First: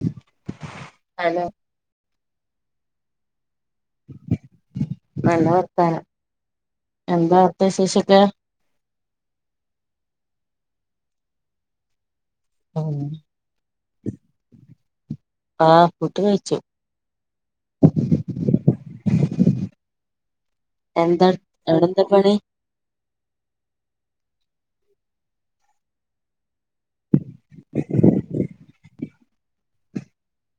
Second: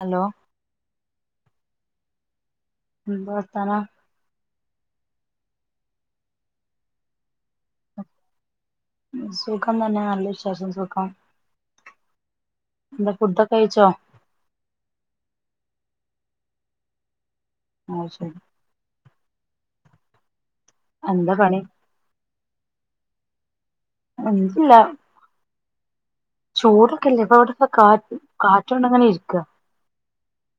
Hello hello ഉം പറ നല്ല വർത്തനം എന്താ അവിടെ വിശേഷം ഓക്കേ സുഖം നല്ലവിശേഷം സുഖം ആ എന്താ ഫുഡൊക്കെ കഴിച്ചോ ആഹ് ഫുഡ് കഴിച്ചു ആ ശരി എന്താ അവടെ എന്താ പണി [unintelligible] ചൂടൊക്കെല്ലേ ഇപ്പം അവിടെക്കെ കാറ്റ് കാറ്റോണ്ട് അങ്ങനെ ഇരിക്ക്യ.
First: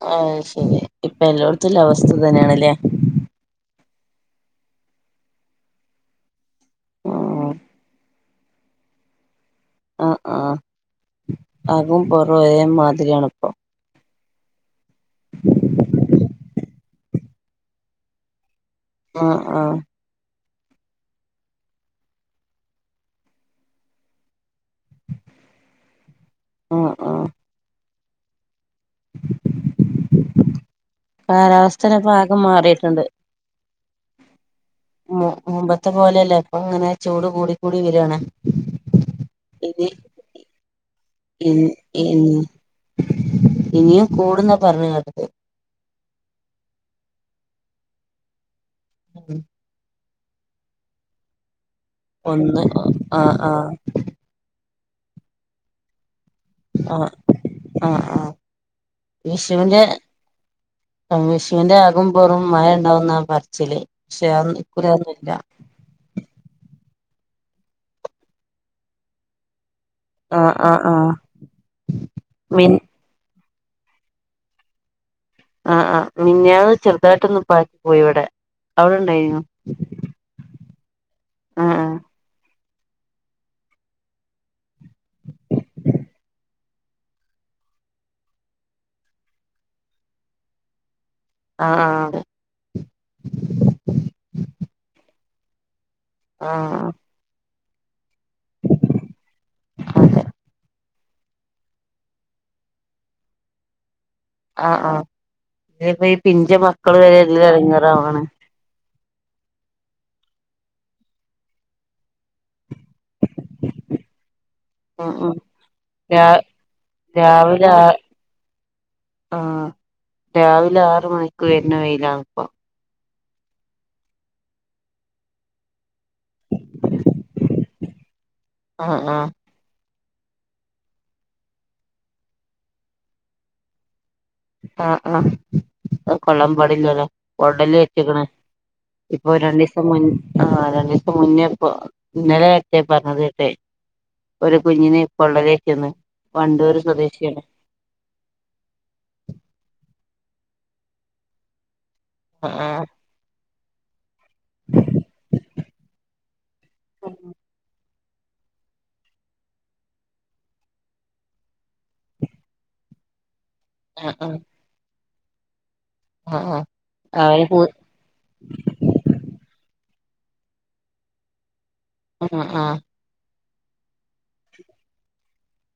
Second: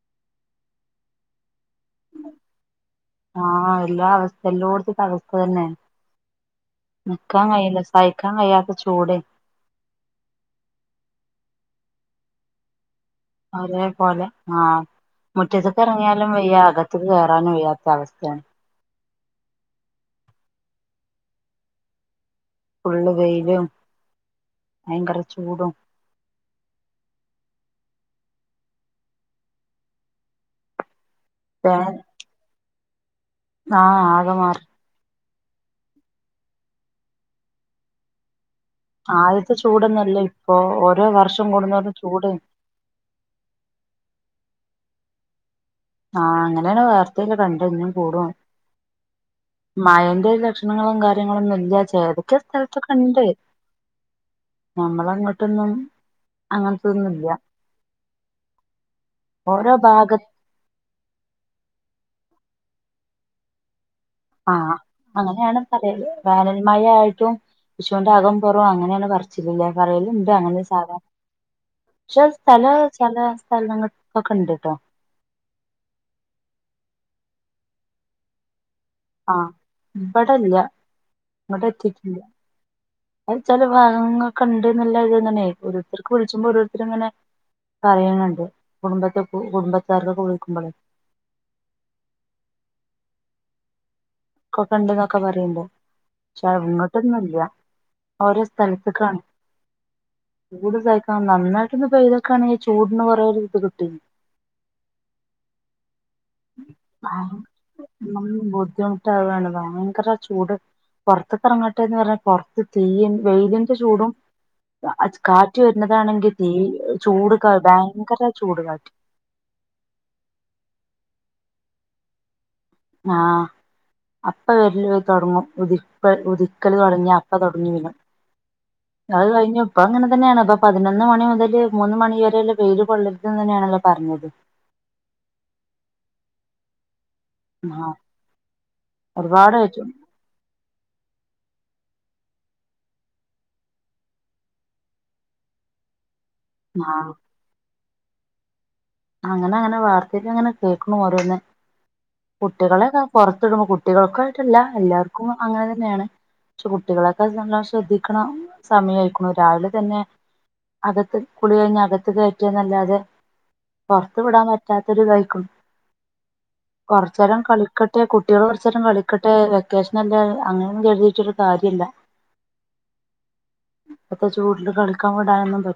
ആ ശരി ഇപ്പം എന്നോട് [unintelligible] അവസ്ഥ തന്നെയാണല്ലോ ഇതാ അവസ്ഥ എല്ലാടത്തുംഇതാ അവസ്ഥ തന്നെ നിക്കാൻ ഉം. കഴിയില്ല സയി നിക്കാൻ കഴിയാത്ത ചൂടാണ് ആഹ് ആഹ് അതും പൊറവേ മതി അതേ പോലെ ആഹ് മുറ്റത്തൊക്കെ ഇറങ്ങിയാനും വയ്യ അകത്ത് കേറാനും വയ്യാത്ത അവസ്ഥയാണ് ആഹ് ആഹ് ഫുൾ വെയിലും ഭയങ്കര ചൂടും ആ ആ ഫാൻ കാലാവസ്ഥ ഇപ്പം ആകെ മാറി ണ്ട് ആഹ് ആകമാറി മു മുമ്പത്തെ പോലെയല്ല ഇപ്പൊ അങ്ങനെ ചൂട് കൂടിക്കൂടി വരാണ് ആദ്യത്തെ ചൂടൊന്നുല്ല ഇപ്പൊ ഓരോ വർഷം ഇ കൂടുന്തോറും ചൂട് ഇനി ഇനിയും കൂടുന്ന പറഞ്ഞു കേട്ടത് ആഹ് അങ്ങനെയാണ് വാർത്തയില് കണ്ടത് ഇനീം കൂടൂന്ന് ഉം ഉം അയിന്റെ ഒരു ലക്ഷണങ്ങളും കാര്യങ്ങളും [unintelligible] ഒന്ന് ആഹ് ആഹ് നമ്മളങ്ങോട്ടൊന്നും അങ്ങനത്തതൊന്നും ഇല്ല വിഷൂന് വിഷൂന്റെ മുമ്പുറോം മഴ ഇണ്ടാവൂന്നാ പറിച്ചില് ആഹ അങ്ങനെയാണ് പറയല് വേനൽ മഴ ആയിട്ട് ട്ടും വിഷൂന്റെ അകവും പൊറവും അങ്ങനെയാണ് പറിച്ചില്ലില്ലേ പറയല് ഇണ്ട് ആഹ് അങ്ങനെ ആഹ് സാധാരണ ആഹ് പക്ഷെ മിൻ സ്ഥലം ചെല സ്ഥലങ്ങൾക്കൊക്കെണ്ട് കേട്ടോ ആ ആ മെന്നയാന്ന് ചെറുതായിട്ടൊന്ന് പാറ്റി പോയിവിടെ ആ ഇവിടില്ല ഇവിടെ ആഹ് എത്തിട്ടില്ല അത് ചെല ഭാഗങ്ങക്ക നല്ല [unintelligible] തന്നെ ഓരോത്തർക്ക് വിളിച്ചുമ്പോ ഓരോരു അവരങ്ങനെ പറയണെണ്ട് കുടുംബത് കുടുംബത്താർക്കൊക്കെ വിളിക്കുമ്പളെ ആ ആ ഒക്കെ കണ്ടന്നൊക്കെ പറയുമ്പോ പക്ഷെ ആഹ് ആഹ് ഇങ്ങോട്ടൊന്നും ഇല്ല ഓരോ സ്ഥലത്ത് കാണും അതെ കൂടുതൽ ആ നന്നായിട്ടൊന്ന് പെയ്തൊക്കെ ആണെ ഈ ചൂടിന്ന് കൊറെയൊരു ഇത് കിട്ടീനെ ആ ആ ഇതിപ്പം ഈ പിഞ്ചു മക്കള് വരെ എല്ലാം ഇടങ്ങേറാവണ് തതാണ് ഭയങ്കര ചൂട് പൊറത്ത് കറങ്ങട്ടെന്ന് പറഞ്ഞാൽ പൊറത്ത് തീയും വെയിലിന്റെ ചൂടും ഉം കാറ്റ് ഉം കാറ്റ് രാ വരുന്നതാണെങ്കിൽ തീ ചൂട് രാവിലെ ആ ഭയങ്കര ചൂട് കാറ്റ് വെർന വെയിലാണിപ്പ ആ അപ്പ വരില് തൊടങ്ങും ഉതിപ്പ ഉതിക്കൽ തുടങ്ങിയ അപ്പ തുടങ്ങ വനും ആഹ് ആഹ് അത് കഴിഞ്ഞിപ്പങ്ങനെ തന്നെയാണ് അപ്പൊ പതിനൊന്ന് മണി മുതല് മൂന്ന് മണി വരെയല്ല വെയില് കൊള്ളരുതന്ന് തന്നെയാണല്ലോ പറഞ്ഞത് ആ ആ കൊള്ളാൻ പാടില്ലല്ലോ ഉടല് ആഹ് വെച്ചക്കണ് ഇപ്പൊ ഒരുപാട് രണ്ടീസം പറ്റും. മുൻ ആ രണ്ടീസം മുന്നേ പൊ ഇന്നലെ എട്ടെ പറഞ്ഞത് കേട്ടെ ഒരു കുഞ്ഞിന് പൊള്ളലേറ്റ്ന്ന് വണ്ടൂര് ആ സ്വദേശിയണ് അങ്ങനെ അങ്ങനെ വാർത്തക്ക് അങ്ങനെ കേൾക്കണ ഓരോന്നെ ആഹ് കുട്ടികളെണെ കൊർ [unintelligible] കുട്ടികൾക്ക് ആയിട്ടല്ല എല്ലാർക്കും അങ്ങനെ തന്നെയാണ് പക്ഷെ കുട്ടിക്കയ്ടല്ല നല്ല ശ്രദ്ധിക്കണം സമയം ആയിക്കണു രാവിലെ തന്നെ അകത്ത് കുളി കഴിഞ്ഞ അകത്ത് കയറ്റംനല്ലാതെ പൊറത്തു വിടാൻ പറ്റാത്തൊരിതായി ക്ക ആ ആ കൊറച്ചേരം കളിക്കട്ടെ കുട്യോളു കൊറച്ചേരം കളിക്കട്ടെ വെക്കേഷ് നല്ല അങ്ങനൊന്നും കരുതിയിട്ടൊരു കാര്യല്ല ആ ആ ഇപ്പത്തെ ചൂടില് കളിക്കാൻ വിടാനൊന്നും പ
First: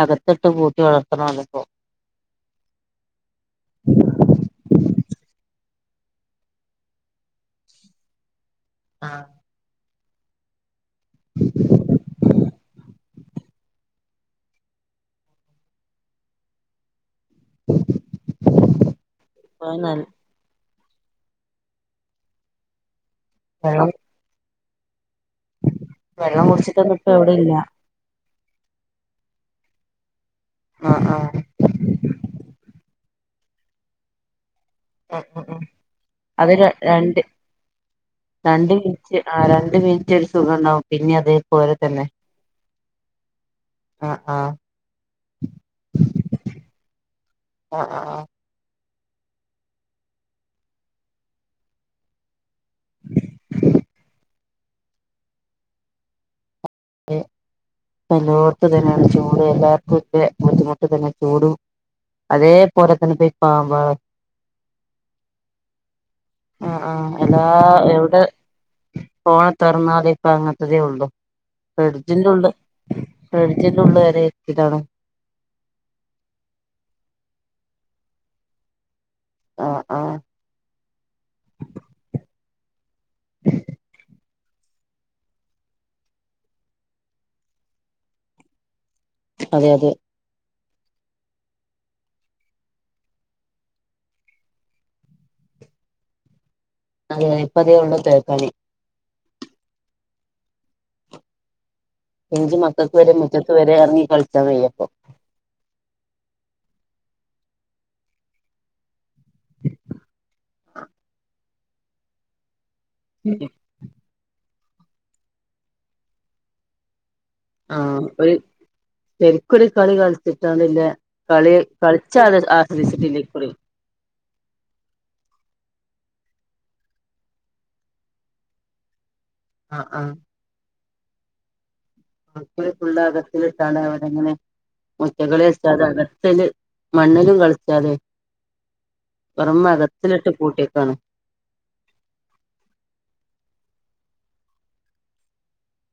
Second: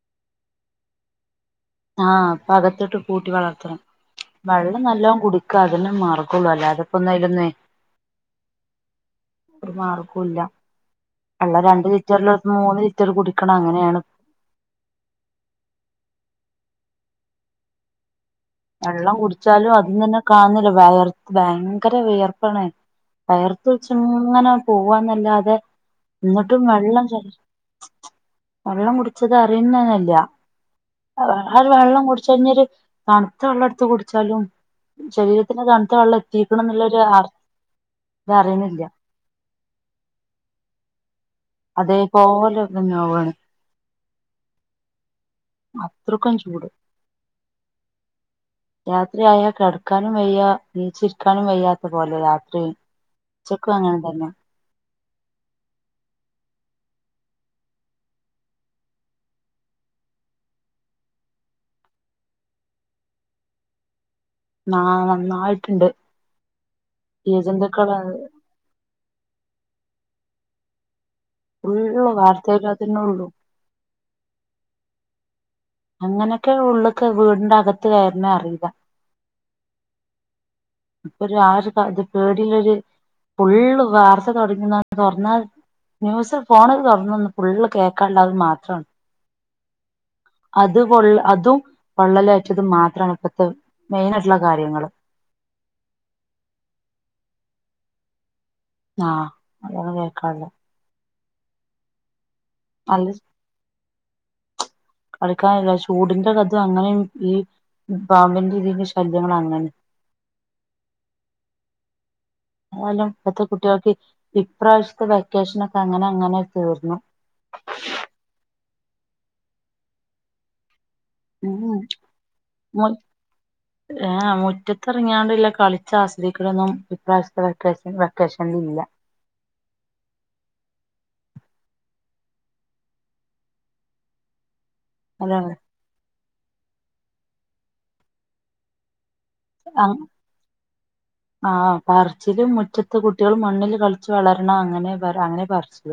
അതെ ത്ത്ട്ട് പൂട്ടി വളർത്തണോലിപ്പം ആഹ് ഇപ്പകത്തിട്ട് പൂ ട്ടി വളർത്തണം. വെള്ളം നല്ലോം കുടിക്കാ അതെന്നെ മാർഗൊള്ളൂ. അല്ലാതെപ്പൊന്ന് അയ്ലൊന്ന് ആഹ് കുല്ല ഇള്ള രണ്ട് ലിറ്റർൽ ഒര് മൂന്ന് റ്റർ കുടിക്കണം അങ്ങനേണ് വെള്ളം ഇപ്പൊ കുടിച്ചാലും അതും നല്ല തന്നെ കാണുന്നില്ല വയർ ഭയങ്കര വിയർപ്പാണ് വെള്ളം വെയർപ്പ്ച്ചിങ്ങനെ പോവാൻനാ അല്ലാതെ വെള്ളം ഇങ്ങോട്ടും കുടിച്ചിട്ടൊന്നും വെള്ളം ഇപ്പ തെ എവിടെയില്ല വെള്ളം കുടിച്ചത് അറിയുന്നതന്നല്യ ആഹ് ആഹ് അഹര് വെള്ളം കുടിച്ചഴിഞ്ഞരു കാണും എത്ര വെള്ളടുത്ത് കുടിച്ചാലും ഉം ഉം ഉം ശരീരത്തിന് തണുത്ത വെള്ളം അത് ര എത്തിക്കണം എന്നുള്ളരു രണ്ട് ആ ഇത്‌ രണ്ട് അറിയന്നില്ല മിനിറ്റ് ആ രണ്ട് മിനിറ്റ് ഒരുസുഖ ഉണ്ടാവും പിന്നെ അതെ അതേ പോലോന്ന് നോവാണ് ആ ആ അത്രക്കും ചൂട്. ആഹ് ആഹ് രാത്രിയയാ കിടക്കാനും വയ്യ എനിച്ച് ഇരിക്കാനും വയ്യാത്ത പോലെ രാത് റെ ചെക്ക് വാങ്ങാൻ തെരനോ ക്ക് എല്ലോർക്കു ഇതന്നെയാണ് ചൂട് എല്ലാർക്കും ഇത് ബുദ്ധിമുട്ട് തന്നെ ചൂടും അതേപോലെ തന്നെ പാമ്പാ [unintelligible] നന്നായിട്ട്ണ്ട്. ആഹ് ആഹ് എല്ലാ എവിടെ പോണ് തൊറന്നാല് ഇപ്പൊ അങ്ങൻത്തതേ ഉള്ളൂ ഫുള്ള് ഫ്രിഡ്ജിന്റുള്ള് വാർത്തയിലതന്നെള്ളു ഫ്രിഡ്ജിന്റുള്ള് [unintelligible] അങ്ങനൊക്കെ ഉള്ളക്ക് വീടിന്റെ അകത്ത് കയറുന്നേ അറിയുക ആ ആ ഇപ്പൊ ഒരു ആ ഒരുത് പേടിൽരു ഫുള്ള് വാർത്ത തുടങ്ങുന്നന്ന് തുറന്നാ ന്യൂസ് ഫോണില് തുറന്നന്ന് ഫുള്ള് കേക്കാനുള്ള അത് മാത്രമാണ് അതെ അതെ. അത് കൊള്ള അതും വള്ളലേറ്റതും മാത്രമാണ് ഇപ്പഴത്തെ മെയിന ആയിട്ടുള്ള കാര്യങ്ങള് അത ഇപ്പത ഉള്ള കേക്കാളി ആഅതന്നെ കേക്കാള്ളോ എനിക്ക് മക്കൾക്ക് വരെ നല്ല മുറ്റത്ത് വരെ ഇറങ്ങി. കളിച്ച വയ്യ അപ്പൊ കളിക്കാനില്ല ചൂടിന്റെ കഥ അങ്ങനെ ഈ പാമ്പന്റെ രതി ശല്യങ്ങ അങ്ങനെ എന്നാലും ഇപ്പത്തെ കുട്ടികൾക്ക് ഇപ്രാവശ്യത്തെ വെക്കേഷൻ ഒക്കെ അങ്ങനെ അങ്ങനെ തീർന്നു ആ ഒരു പെരിക്കുടി കളി കളിച്ചട്ടാണല്ലേ? കളി ഉം കളിച്ചാതെ മു ആശ്രയിച്ചിട്ടില്ലേ ഈ കുറി ആസ്വദിക്കടൊന്നും ഇപ്രാവശ്യത്തെ വെേഷ വെക്കേഷനില ആഹ ആഹ [unintelligible] ആക്കുള്ള അകത്തട്ടാണ് അവടെങ്ങനെ അതാണ് മറ്റളസ് അ [inaudible] ല് മണ്ണലും കളിച്ചാലേ പുറമെ മകത്തിലിട്ട് കൂട്ടിക്കാണ് ആ പറിച്ചിലും മുറ്റത്ത് കുട്ടികൾ മണ്ണിൽ കളിച്ചു വളരണം അങ്ങനെ പറ അങ്ങനെ പറിച്ചില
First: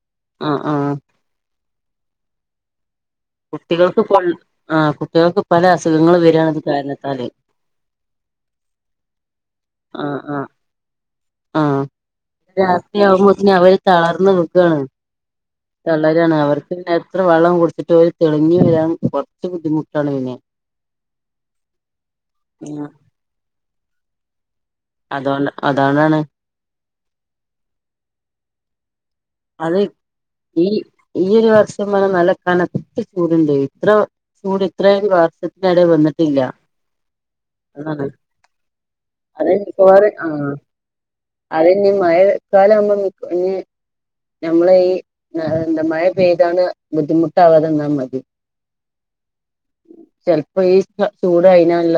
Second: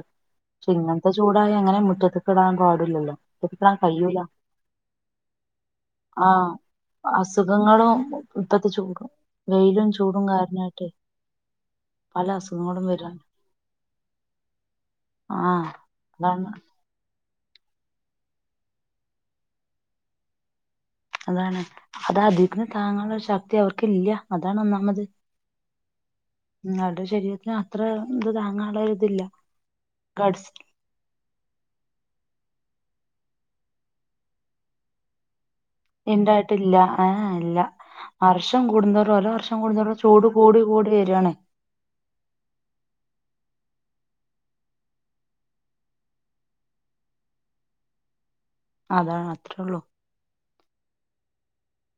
ആഹ് പക്ഷെ ആഹ് ഇങ്ങനത്തെ ചൂടായി അങ്ങനെ മുറ്റത്ത് കിടാൻ പാടില്ലല്ലോ മുറ്റത്ത്ക്കിടാൻ കുട്ടികൾക്ക് കൊ കഴിയൂല ആ കുട്ടികൾക്ക് പല അസുഖങ്ങൾ ആഹ് വരാണ്ത് കാരണത്താൽ അസുഖങ്ങളും ഇപ്പത്തെ ചൂടും വെയിലും ആ ചൂടും ആ കാരണായിട്ടെ ആ പല അസുഖങ്ങളും രാത്രി വരാണ് ആകുമ്പോത്തന അവര് തളർന്ന് വീഴാണ് തളരാണ് ആഹ് തളരണ് അതാണ് അവർക്ക് അത്ര വെള്ളം കൊടുത്തിട്ട് പോലും തെളിഞ് വരാൻ കുറച്ച് ബുദ്ധിമുട്ടാണ് പിന്നെ അതാണ് അത അധികന് ആഹ് താങ്ങാനുള്ള ഒരു ശക്തി അവർക്ക് ഇല്ല താണ് ഒന്നാമത്, അതോണ്ട് അതോണ്ടാണ് കുഞ്ഞങ്ങടെ ശരീരത്തിന് അത്ര ത്തു താങ്ങാൻ ണത്തില്ല അത് ഈ ഈ ഒരു വർഷം നല്ല കനത്തചൂടുണ്ട് ഇത്ര ചൂട് ഇത്രയും വർഷ ഇതുവരെ വന്നിട്ടില്ല ഉണ്ടായിട്ടില്ല ആ ഇല്ല അതുനേ വർഷം കൂടുന്തോറും ഓരോ വർഷം കൂടുന്തോറും ചൂട് ആ കൂടി കൂടി വരികയാണ് അയിന് ഇനി മഴക്കാലം ഇനി നമ്മള ഈ എന്താ മഴ പെയ്താണ് ബുദ്ധിമുട്ടാവാത എന്നാൽ മതി അതാണ് അത്രേ ഉള്ളു [unintelligible]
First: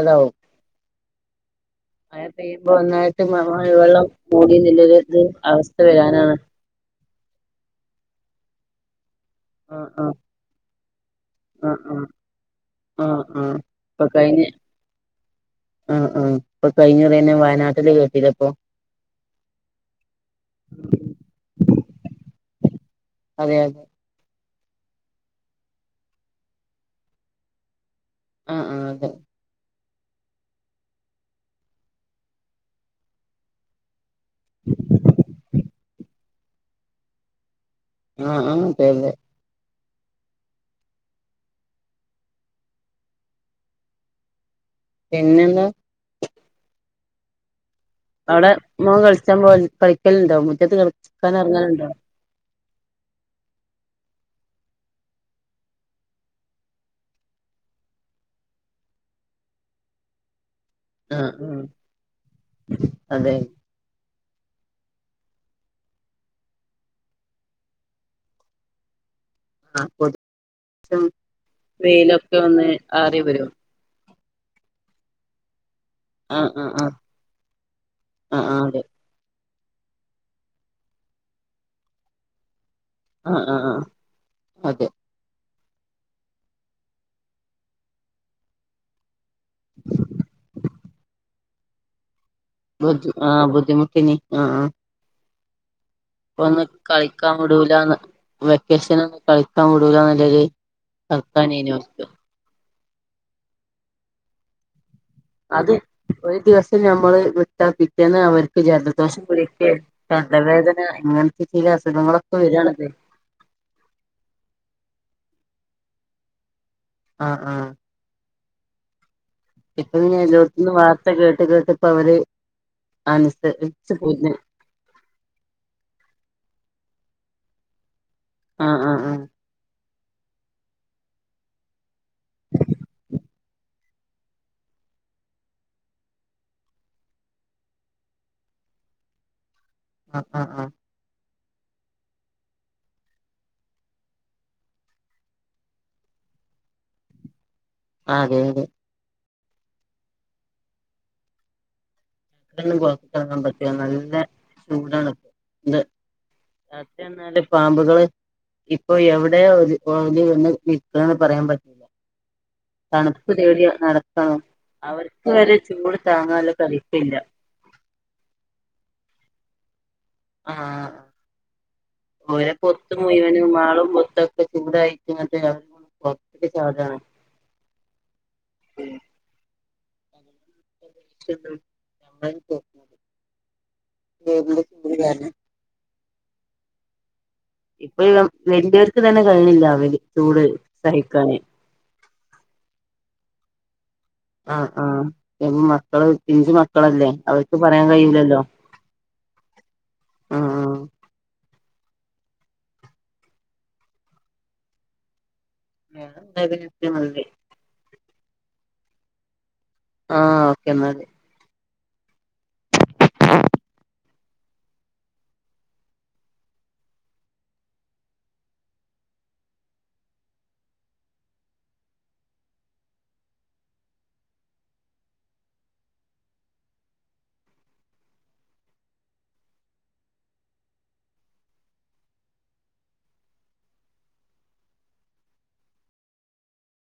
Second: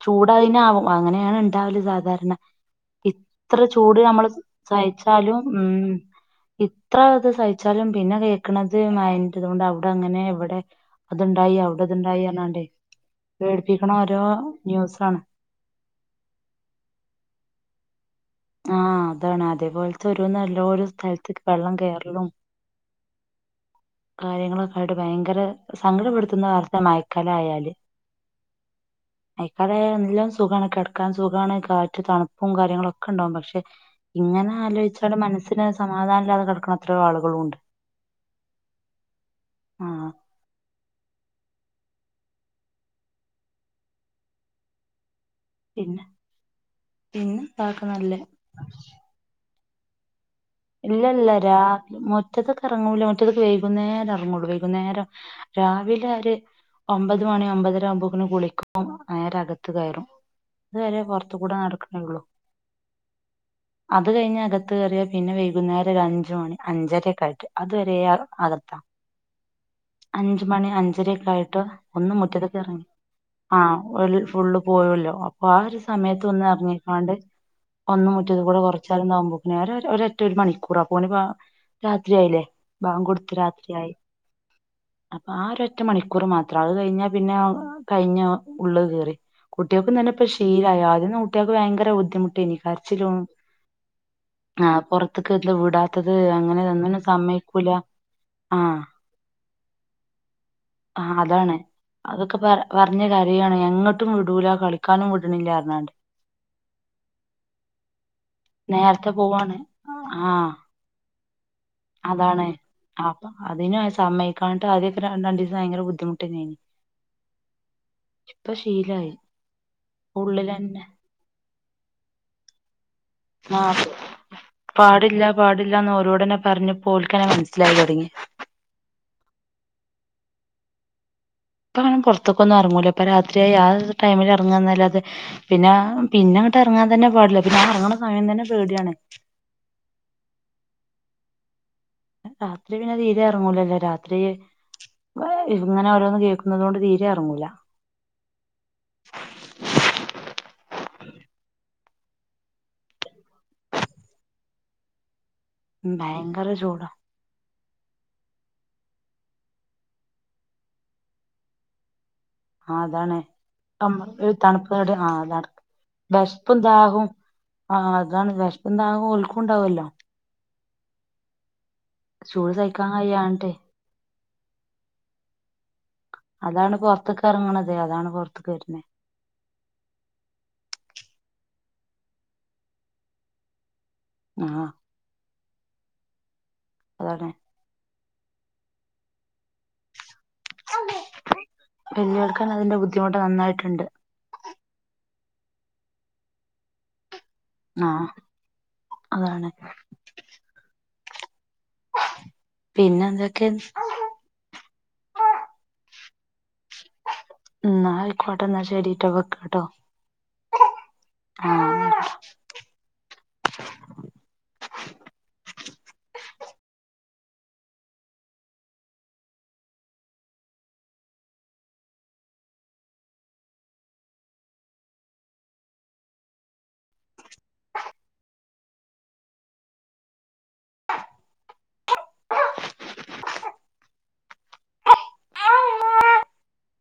ചൂട് അതിന ആാവും അങ്ങനെയാണ് ഉണ്ടാവല മഴ സാധാരണ പെയ്യുമ്പോ ഒന്നായിട്ട് ഇത്ര ചൂട് മഴവെള്ളം നമ്മൾ മൂടി എന്നുള്ളൊരു ഇത് സഹിച്ചാലും അവസ്ഥ ഉം വരാനാണ് ഇത്ര സഹിച്ചാലും പിന്നെ കേൾക്കണത് മഴന്റെ ആഹ് ഇതോണ്ട്അവിടെ ആഹ് അങ്ങനെ എവിടെ അതുണ്ടായി ആഹ് അവിടെ ആഹ് ഇത്ണ്ടായി എന്നണ്ടേ പേടിപ്പിക്കണ ഓരോ ന്യൂസാണ് ആ ആഹ ഇപ്പൊ കഴിഞ്ഞ ത തന്നെ വയനാട്ട ട്ടിൽ കേട്ടിലേ ആഹ അതാണ് അതേപോലത്തെ ഒരു നല്ലൊരു സ്ഥലത്തേക്ക് വെള്ളം കയറലും അതെ അ കാര്യങ്ങളൊക്കായിട്ട് ഭയങ്കര സങ്കടപ്പെടുത്തുന്ന വാർത്ത മഴക്കാലാ ആയാല് ആഹ് ആഹ അതെ മഴക്കാലായ എല്ലാം സുഖമാണ് കിടക്കാൻ സുഖമാണ് കാറ്റ് തണുപ്പും കാര്യങ്ങളും ഒക്കെ ഉണ്ടാകും പക്ഷെ ഇങ്ങനെ ആലോചിച്ചടെ മനസ്സിന് സമാധാനല്ലാതെ നടക്കണ അത്ര ആളുകളുണ്ട് [unintelligible] ആഹ് പിന്നെന്താ [inaudible] പിന്നെ താക്ക നല്ല അവിടെ മോൻ കളിച്ചാൻ പോക കളിക്കൽ ണ്ടോ മുറ്റത്ത് ഇല്ല ഇല്ല കളിക്കാൻ രാ ഇറങ്ങലുണ്ടോ മുറ്റത്തൊക്കെ ഇറങ്ങൂല മുറ്റത്തേക്ക് വൈകുന്നേരം ഇറങ്ങോള്ളൂ വൈകുന്നേരം രാവിലെ ആര് ഒമ്പത് മണി ഒമ്പതര ആകുമ്പോക്കെ കുളിക്കും നേരെ അകത്ത് കയറും അതുവരെ ആഹ് പുറത്തുകൂടെ ആഹ് നടക്കണേള്ളൂ അതെ അത് കഴിഞ്ഞ അകത്ത് കയറിയ പിന്നെ വൈകുന്നേരം ഒരു അഞ്ചു മണി അഞ്ചരക്കായിട്ട് അത് വരെ അകത്താ ആഹ് പൊതും അഞ്ച്മണി അഞ്ചരക്ക ആയിട്ട് ഒന്ന് വെയിലൊക്കെ മുറ്റത്തൊക്കെ ഒന്ന് ഇറങ്ങി ആറി വരും ആ ഫുള്ള് പോയല്ലോ അപ്പൊ ആ ഒരു സ സമയത്ത് ആഹ് ഒന്ന ആഹ് ആഹ് ഇറങ്ങിിക്കാണ്ട് ഒന്ന് മുറ്റത്ത് ആഹ് കൂടെ ആഹ് അതെ കുറച്ച് [unintelligible] നേരെ ഒ എറ്റ ഒരു മണിക്കൂറാ അപോന് രാത്രിയയില്ലേ ബാങ്ക് കൊടുത്ത് ആഹ് ആഹ് ആഹ് രാത്രിയായി അതെ അപ്പൊ ആ ഒരു ഒറ്റ മണിക്കൂർ മാത്രം അത് കഴിഞ്ഞാൽ പിന്നെ കഴിഞ്ഞ ഉള്ള് കേറി കുട്ടികൾക്കും ഇതന്നെപ്പ ശീലായിആദ്യ മറ്റേ ഭയങ്കര ബുദ്ധിമുട്ട ബുദ്ധി ആഹ് ബുദ്ധിമുട്ടിനി ആഹ ആഹ ആഹ് [unintelligible] അങ്ങനെ ഒന്ന് ഒന്നിനും കളിക്കാൻ സമ്മയ്ക്കൂല വിടൂലാന്ന് ആഹ് വെക്കേഷന് കളിക്കാൻ വീടുല [unintelligible] പറഞ്ഞ കരയാണ് എങ്ങോട്ടും വിടൂ ല കളിക്ക അത് ഒരു ദിവസം ഞമ്മള് വിട്ടാപെറ്റെന്ന് അവർക്ക് നേരത്തെ ജലദോഷം പോവാണ് കുളിക്ക ആഹ് തലവേദന ഇങ്ങനത്തെ ചില അസുഖങ്ങളൊക്കെ വരണത് സമ്മയിക്കാട്ട് അതൊക്കെ രണ്ടിസ ഭയങ്കര ബുദ്ധിമുട്ടിനി ആഹ് ആഹ് ഇപ്പൊ ശീലായി [unintelligible] എല്ലോട്ത്ത്ന്നും ഉള്ളിലന്നെ വാർത്ത കേട്ട് കേട് [unintelligible] അവര് ആഹ് അനുസരിച്ച് പോര്ന് പാടില്ല പാടില്ലാന്ന് ഓരോടന്നെ പ പറഞ്ഞപ്പോ ഓൽക്കെന്നെ മനസിലായി തൊടങ്ങി ആഹ് ആഹ് ആഹ് ഇപ്പങ്ങനെ പോർത്തെക്കൊന്നും ഇറങ്ങൂലേ ഇപ്പ രാത്രിയായ ആ ടൈമിൽ ഇറങ്ങാന്നാല്ലാതെ പിന്ന പിന്നങ്ങട്ട് എറങ്ങാൻ തന്നെ പാടില്ല പിന്നെ എറങ്ങണ സമയം തന്നെ പേടിയാണ് ആഹ് ആഹ് ആഹ് രാത്രി പിന്നെ തീരെ ഇറങ്ങൂലല്ലേ രാത്രി ഇങ്ങനെ ഓരോന്നും കേൾക്കുന്നതോണ്ട് തീരെ ഇറങ്ങൂല ആഹ് അതെ അതെ [unintelligible] പൊറത്തിറങ്ങാൻ പറ്റൂല്ല നല്ല ചൂടാണ് [unintelligible] ഉം ഭയങ്കര ചൂടാ രാത്രിയാന്നേലും പാമ്പുകള് ഇപ്പൊ എവിടെ ഒരു [unintelligible] നിൽക്കണ്ന്ന് പറയാൻ പറ്റി ആ അതാണ് തണുപ്പ് തേടിയ ഒരു നടത്തണം തണുപ്പട് അവർക്ക് വരെ ചൂട് താങ്ങാൻള്ള കഴി ഓഹ് ആ അതാണ് വിശപ്പും ദാഹവും കുണ്ടാവല്ലോ ആഹ് ഓരെ ചൂട് സഹിക്കാൻ പൊത്തും മുയുവനും കഴിയാണ്ടെ മാളും പൊത്ത് ഇപ്പം ചൂടായി ഇങ്ങനത്തെയാ അതാണ് പൊറത്തേക്ക് ഇറങ്ങണതേ അതാണ് പുറത്തേക്ക് വരുന്നേ [inaudible] ടെബിള് ആഹ് പുതിതാണ് അതാണെ ഇപ്പൊ [unintelligible] വലിയവർക്ക് തന്നെ കഴിയുന്നില്ല അവര് ചൂട് സഹിക്കാന് വലിയ ആൾക്കാണ് അതിന്റെ ബുദ്ധിമുട്ട് നന്നായിട്ട് രണ്ട് ആഹ് ആഹ് മക്കള് പിഞ്ചു മക്കളല്ലേ അവ പറയാൻ ആഹ് കഴിയൂലല്ലോ അതാണ് ആ ആ ആ പിന്നെ എന്തൊക്കെണ് [unintelligible] നായ് ക്കോട്ടെ എന്നാ ശരിട്ടോ വെക്കാട്ടോ ആഹ് ഓക്കെ ന്നാല് ആ